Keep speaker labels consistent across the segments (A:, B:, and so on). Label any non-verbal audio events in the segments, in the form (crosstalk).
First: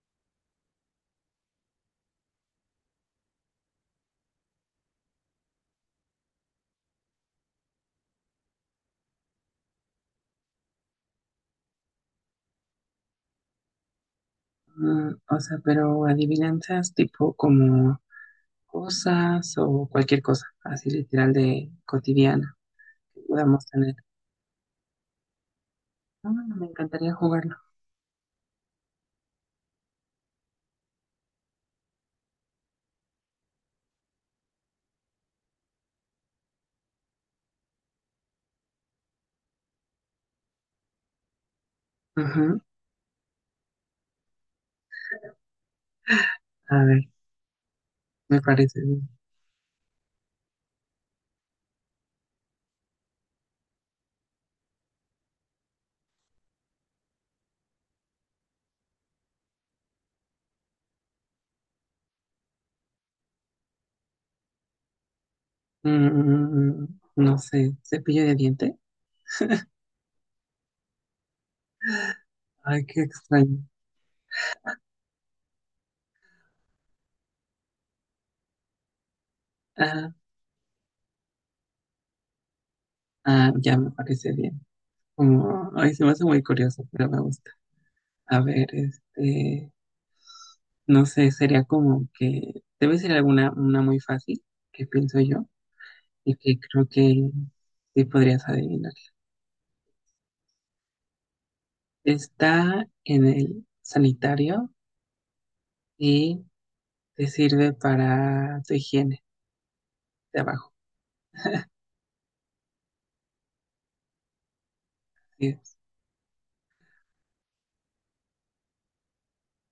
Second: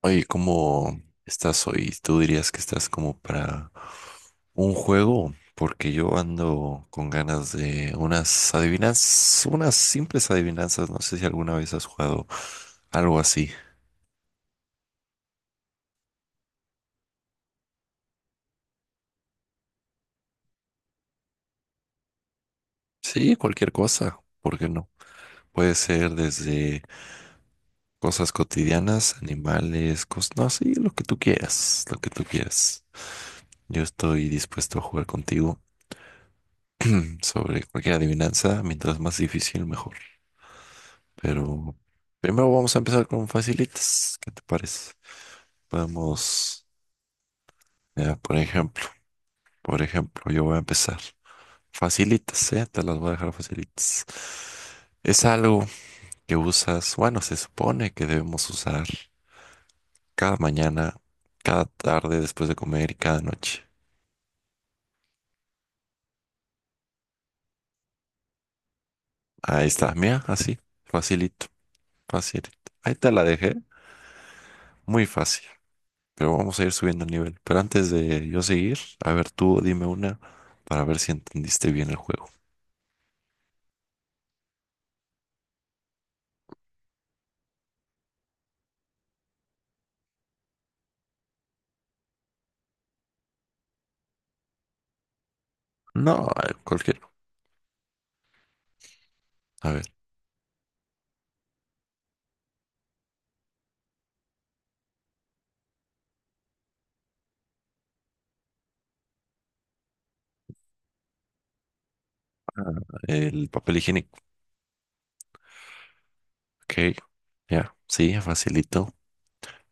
A: Oye, ¿cómo estás hoy? ¿Tú dirías que estás como para un juego? Porque yo ando con ganas de unas adivinanzas, unas simples adivinanzas. No sé si alguna vez has jugado algo así.
B: O sea, pero adivinanzas tipo como cosas o cualquier cosa, así literal de cotidiana que
A: Sí,
B: podamos
A: cualquier
B: tener.
A: cosa, ¿por qué no? Puede ser
B: Ah, me
A: desde
B: encantaría jugarlo.
A: cosas cotidianas, animales, cosas, no, sí, lo que tú quieras, lo que tú quieras. Yo estoy dispuesto a jugar contigo (clears throat) sobre cualquier adivinanza, mientras más difícil, mejor. Pero primero
B: Ujú.
A: vamos a empezar con facilitas. ¿Qué te parece? Podemos,
B: A ver,
A: por
B: me parece
A: ejemplo,
B: bien.
A: yo voy a empezar. Facilitas, ¿eh? Te las voy a dejar facilitas. Es algo que usas, bueno, se supone que debemos usar cada mañana, cada tarde después de comer y cada noche.
B: Mm, no sé, cepillo de diente.
A: Ahí está, mira, así, facilito, facilito.
B: Ay,
A: Ahí
B: qué
A: te la dejé,
B: extraño.
A: muy fácil, pero vamos a ir subiendo el nivel. Pero antes de yo seguir, a ver, tú dime
B: Ah,
A: una para ver si entendiste bien el juego.
B: ah, ya me parece bien. Como, ay, se me hace muy curioso, pero me gusta. A ver, no sé, sería como que debe ser alguna una muy fácil, que pienso yo,
A: No,
B: y que creo
A: cualquier.
B: que sí podrías adivinar.
A: A ver,
B: Está en el sanitario y te sirve para tu higiene de abajo.
A: el papel higiénico.
B: Así es.
A: Ok, ya, sí, facilito.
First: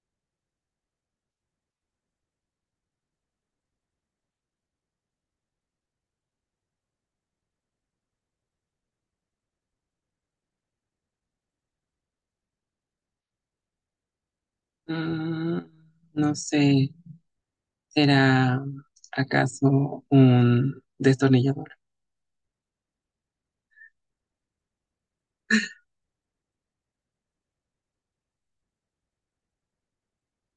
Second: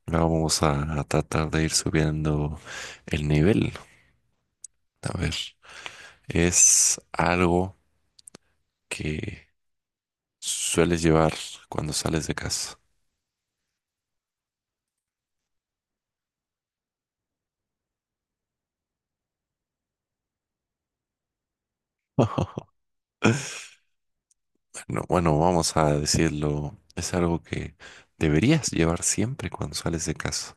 A: Ahora vamos a tratar de ir subiendo el nivel. A ver, es algo que sueles llevar cuando sales de casa.
B: Mm, no sé, ¿será acaso un destornillador?
A: (laughs) No, bueno, vamos a decirlo, es algo que deberías llevar siempre cuando sales de casa.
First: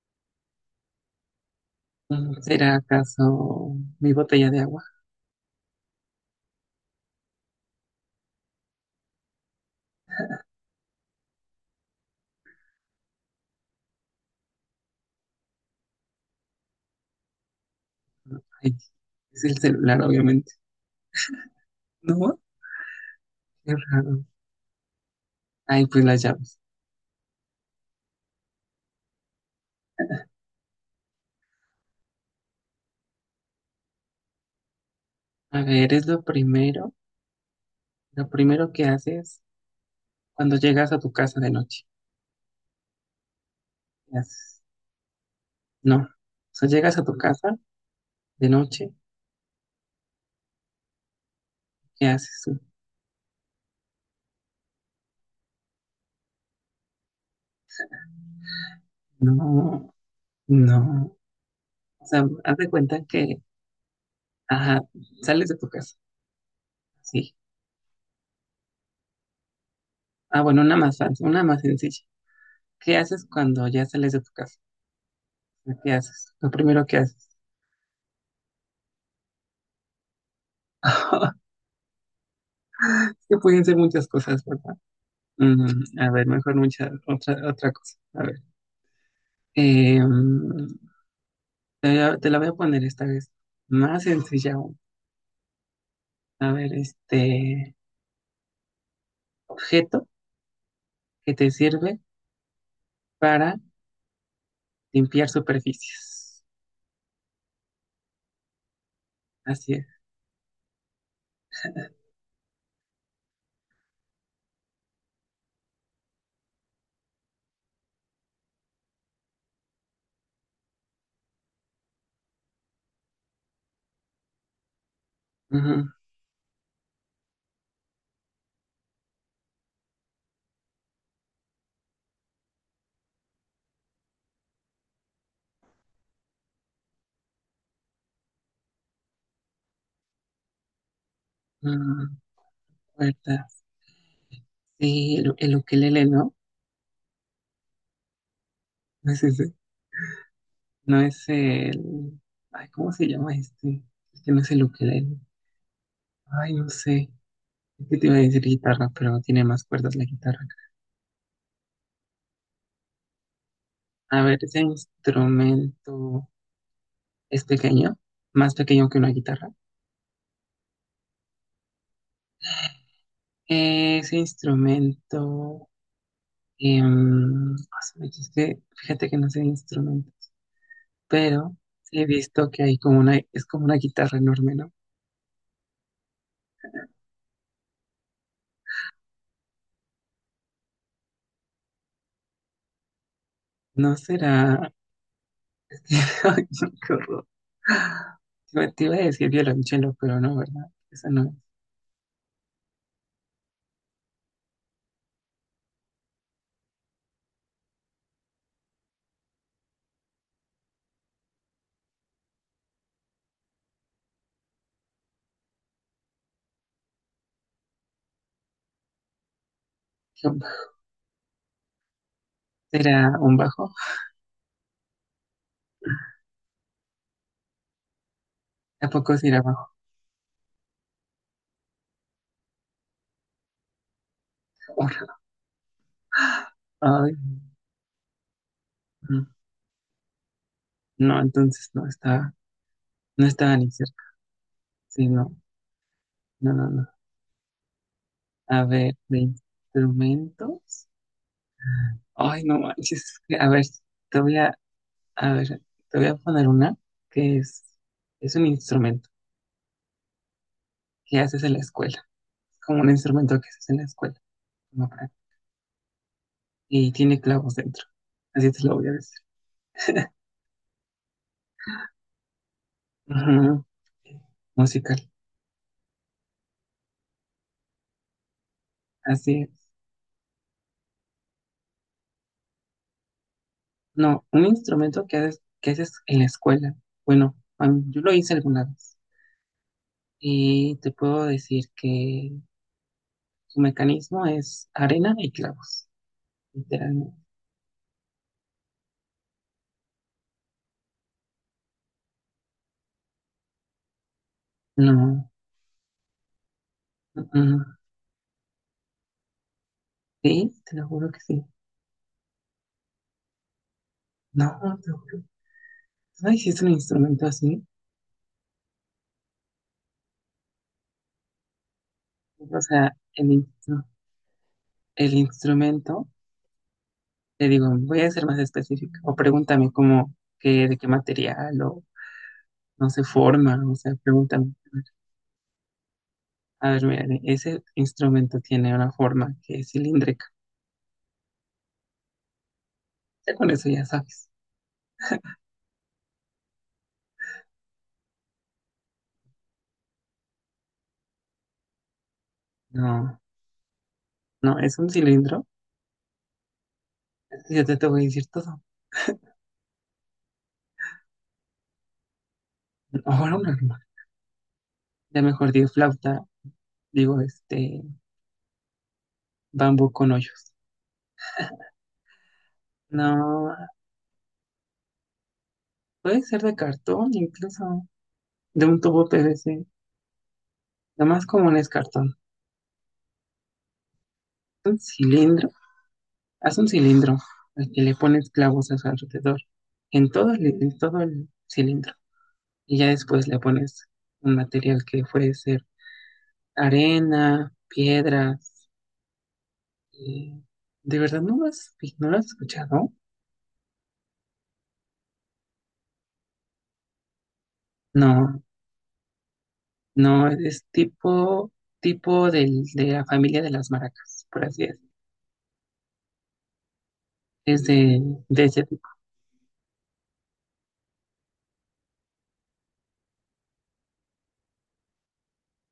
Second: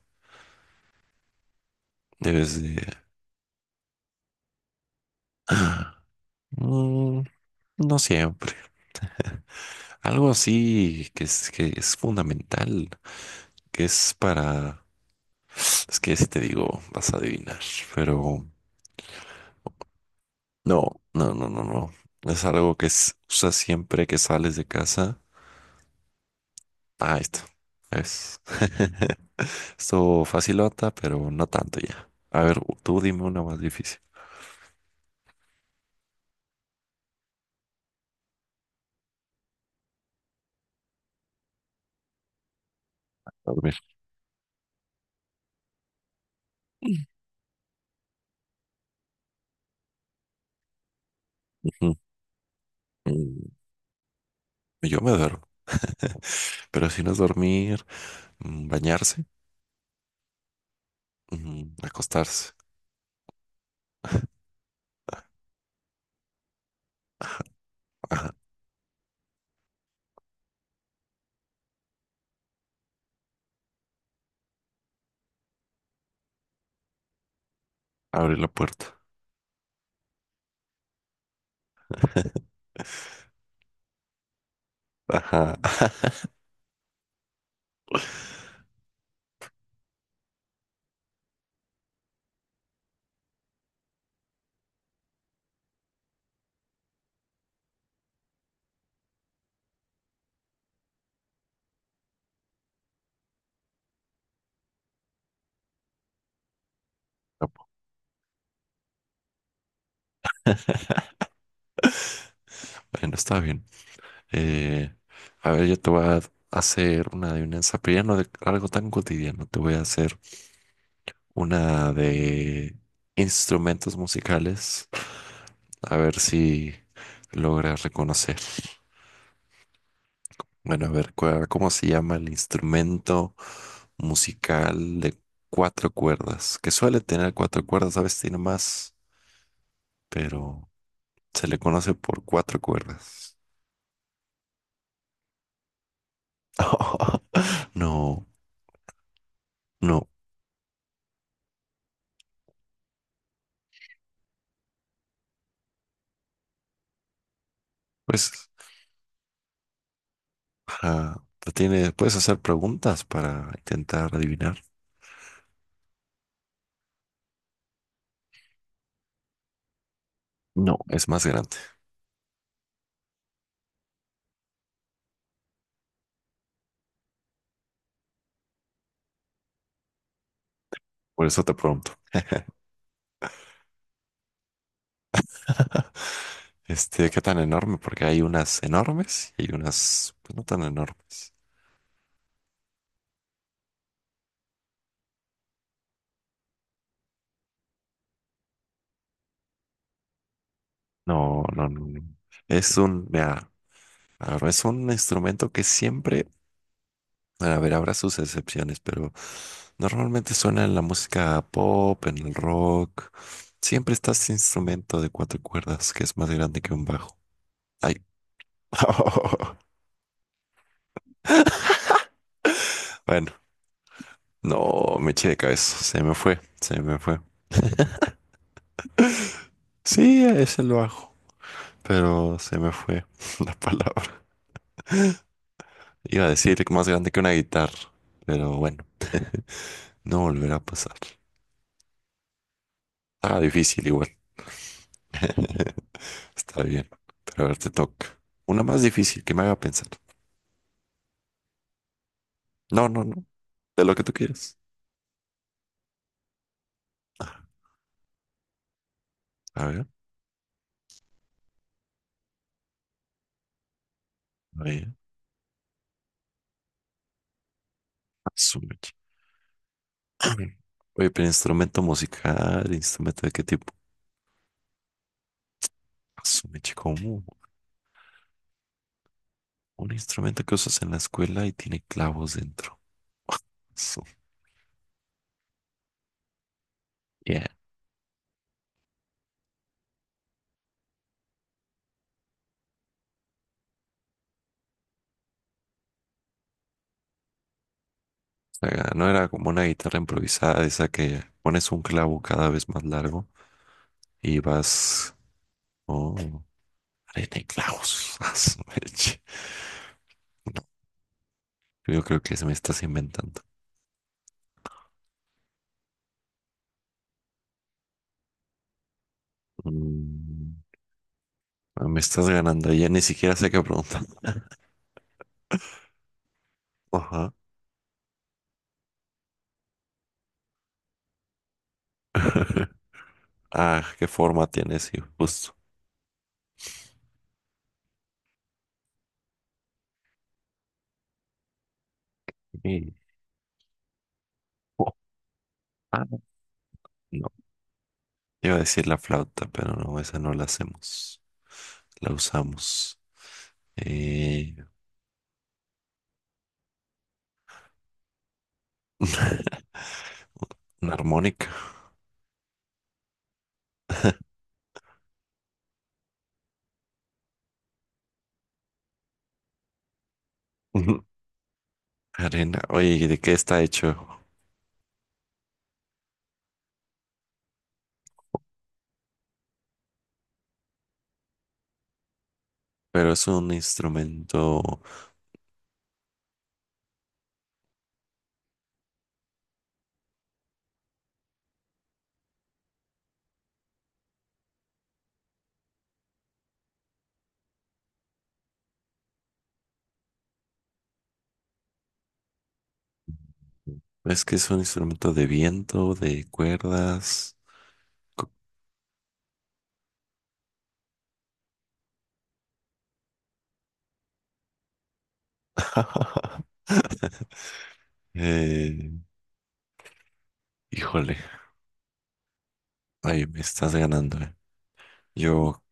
B: Mm,
A: Debes de
B: ¿será acaso mi botella de agua?
A: mm, no siempre. Algo así que es fundamental, que es para... Es que si te digo, vas a adivinar,
B: No,
A: pero
B: ay, es el celular, obviamente.
A: no, no, no, no, no.
B: No,
A: Es algo que es, usas
B: qué
A: siempre que
B: raro.
A: sales de casa.
B: Ay, pues las llaves.
A: Ah, esto. Es. (laughs) Esto facilota, pero no tanto ya. A ver, tú dime una más difícil.
B: A ver, es lo primero que haces cuando llegas a tu casa de noche.
A: Dormir.
B: ¿Qué haces? No. O sea, llegas a tu
A: (laughs)
B: casa de noche,
A: Ujú.
B: ¿qué haces?
A: Mm, yo me duermo, (laughs) pero si no es dormir, mm, bañarse,
B: No, no.
A: mm,
B: O sea,
A: acostarse.
B: haz de cuenta que,
A: (laughs)
B: ajá, sales de tu casa. Sí. Ah, bueno, una más fácil, una más sencilla. ¿Qué haces cuando ya sales de tu casa? ¿Qué haces? Lo primero que haces.
A: Abre la puerta.
B: (laughs) Es que pueden ser muchas cosas, ¿verdad?
A: Ajá.
B: Mm, a ver, mejor otra cosa. A ver. Eh, mm, te la voy a poner esta vez. Más sencilla aún. A ver, este objeto que te sirve para limpiar superficies. Así es.
A: (laughs) Bueno, está bien. Eh, a ver, yo te voy a hacer una adivinanza, pero ya no de algo tan cotidiano. Te voy a hacer una de instrumentos musicales.
B: Ujú,
A: A ver si logras reconocer. Bueno, a ver, ¿cómo se llama el instrumento musical de cuatro cuerdas? Que suele tener cuatro cuerdas, a veces tiene más, pero se le conoce
B: ujú,
A: por cuatro cuerdas.
B: Puertas. Sí, el ukelele, ¿no?
A: (laughs) No,
B: No es ese.
A: no.
B: No es el... Ay, ¿cómo se llama este? Este no es el ukelele. Ay, no sé. Es que te iba a decir
A: Pues
B: guitarra, pero no tiene más cuerdas la guitarra.
A: te tiene, puedes hacer preguntas para intentar
B: A ver, ese
A: adivinar.
B: instrumento es pequeño, más pequeño que una guitarra.
A: No, es más grande.
B: Ese instrumento... es que fíjate que no sé de instrumento,
A: Por eso te
B: pero
A: pregunto.
B: he visto que hay como una, es como una guitarra enorme, ¿no?
A: (laughs) Este, ¿qué tan enorme? Porque hay unas enormes y hay unas pues, no tan enormes.
B: No será... (laughs) Ay, no, qué horror. Yo te iba a decir violonchelo, pero no, ¿verdad? Eso no es.
A: No, no, no, no. Es un, mira, a ver, es un instrumento que siempre, a ver, habrá sus excepciones, pero normalmente suena en la música pop, en el rock. Siempre está este instrumento de cuatro cuerdas que es más grande que un bajo. Hay (laughs)
B: ¿Será
A: bueno,
B: un bajo?
A: no me eché de cabeza, se me fue.
B: Tampoco será bajo.
A: Sí, a ese lo hago, pero se me fue (laughs) la palabra.
B: (laughs)
A: Iba a decir más grande
B: Ay,
A: que una guitarra, pero bueno,
B: no.
A: no volverá a pasar.
B: No, entonces no
A: Ah,
B: estaba ni
A: difícil
B: cerca.
A: igual,
B: Sí, no, no,
A: está
B: no, no.
A: bien, pero a ver, te toca. Una
B: A
A: más
B: ver, de
A: difícil que me haga pensar.
B: instrumentos. Ay, no
A: No, no,
B: manches.
A: no,
B: A ver,
A: de lo que tú
B: te voy a,
A: quieras.
B: a ver, te voy a poner una que es un instrumento
A: A ver,
B: que haces en la escuela, como un instrumento que se hace en la escuela,
A: a ver,
B: ¿no? Y tiene clavos dentro. Así te lo voy a decir.
A: (clears throat) oye, pero instrumento musical, ¿instrumento de qué tipo?
B: Ujú. Musical,
A: Asume, chico,
B: así es.
A: un instrumento que usas en la escuela y tiene clavos dentro. Su-
B: No, un instrumento que haces en la escuela.
A: yeah.
B: Yo lo hice alguna vez y te puedo decir que su mecanismo es arena y clavos, literalmente.
A: O sea, no era como una guitarra improvisada, esa que pones un clavo cada vez más largo y vas.
B: No,
A: Oh,
B: mm,
A: arena y
B: mm.
A: clavos. (laughs) A su leche.
B: sí,
A: No,
B: te lo juro que sí.
A: yo creo que se me estás inventando.
B: No, te lo juro. ¿Tú no hiciste un instrumento así?
A: Mm, ah, me estás
B: O
A: ganando, ya
B: sea,
A: ni
B: el,
A: siquiera sé qué
B: instru-
A: preguntar.
B: el instrumento
A: Ajá.
B: le digo, voy a ser más específica. O pregúntame cómo, qué, de qué material o
A: (laughs)
B: no se forma. O
A: Ah,
B: sea,
A: ¿qué forma
B: pregúntame.
A: tiene? Sí, justo.
B: A ver, mira, ese instrumento tiene una forma que es cilíndrica.
A: Y-
B: Ya con eso ya sabes.
A: oh, ah, no. Iba a decir la flauta, pero no, esa no la hacemos. La usamos.
B: No,
A: Eh,
B: no, es un cilindro. Y te voy a decir todo.
A: (laughs) una armónica.
B: (laughs) Ahora un arma. Ya mejor digo flauta, digo este bambú con hoyos.
A: (laughs) Arena. Oye, ¿y ¿de qué
B: No,
A: está hecho?
B: puede ser de cartón, incluso de un tubo PVC. Lo más común es cartón.
A: Pero es un instrumento.
B: Un cilindro. Haz un cilindro al que le pones clavos a su alrededor, en todo el cilindro. Y ya después le pones un material que puede ser arena, piedras. Eh, ¿de verdad no lo has, no lo has escuchado?
A: Es que es un instrumento de viento, de cuerdas. Co-
B: No, no, es tipo, de la familia de las maracas, por así decirlo.
A: (laughs)
B: Es de ese tipo.
A: eh, híjole. Ay, me estás ganando, eh. Yo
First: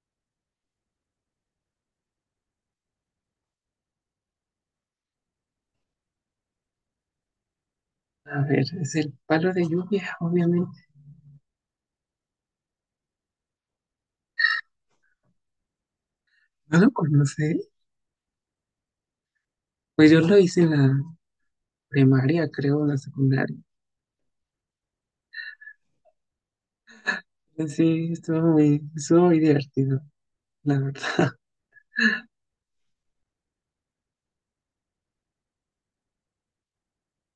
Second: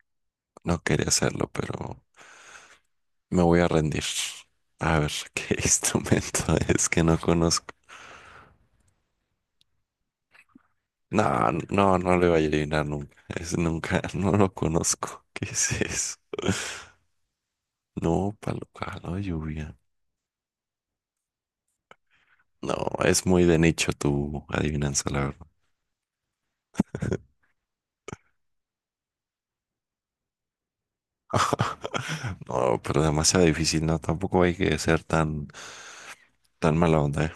A: no quería hacerlo, pero me voy a rendir. A ver, (laughs) ¿qué instrumento es que no conozco?
B: A ver, es el palo de lluvia, obviamente.
A: No, no, no le voy a adivinar nunca. Es nunca, (laughs) no lo conozco. ¿Qué es eso?
B: ¿No lo conoces?
A: No, palo caldo de lluvia.
B: Pues yo lo hice en la primaria,
A: No,
B: creo, en la
A: es muy de
B: secundaria.
A: nicho tu adivinanza, la verdad. (laughs)
B: Sí, estuvo muy divertido, la verdad.
A: No, pero demasiado difícil, ¿no? Tampoco hay que ser tan, tan mala onda, ¿eh?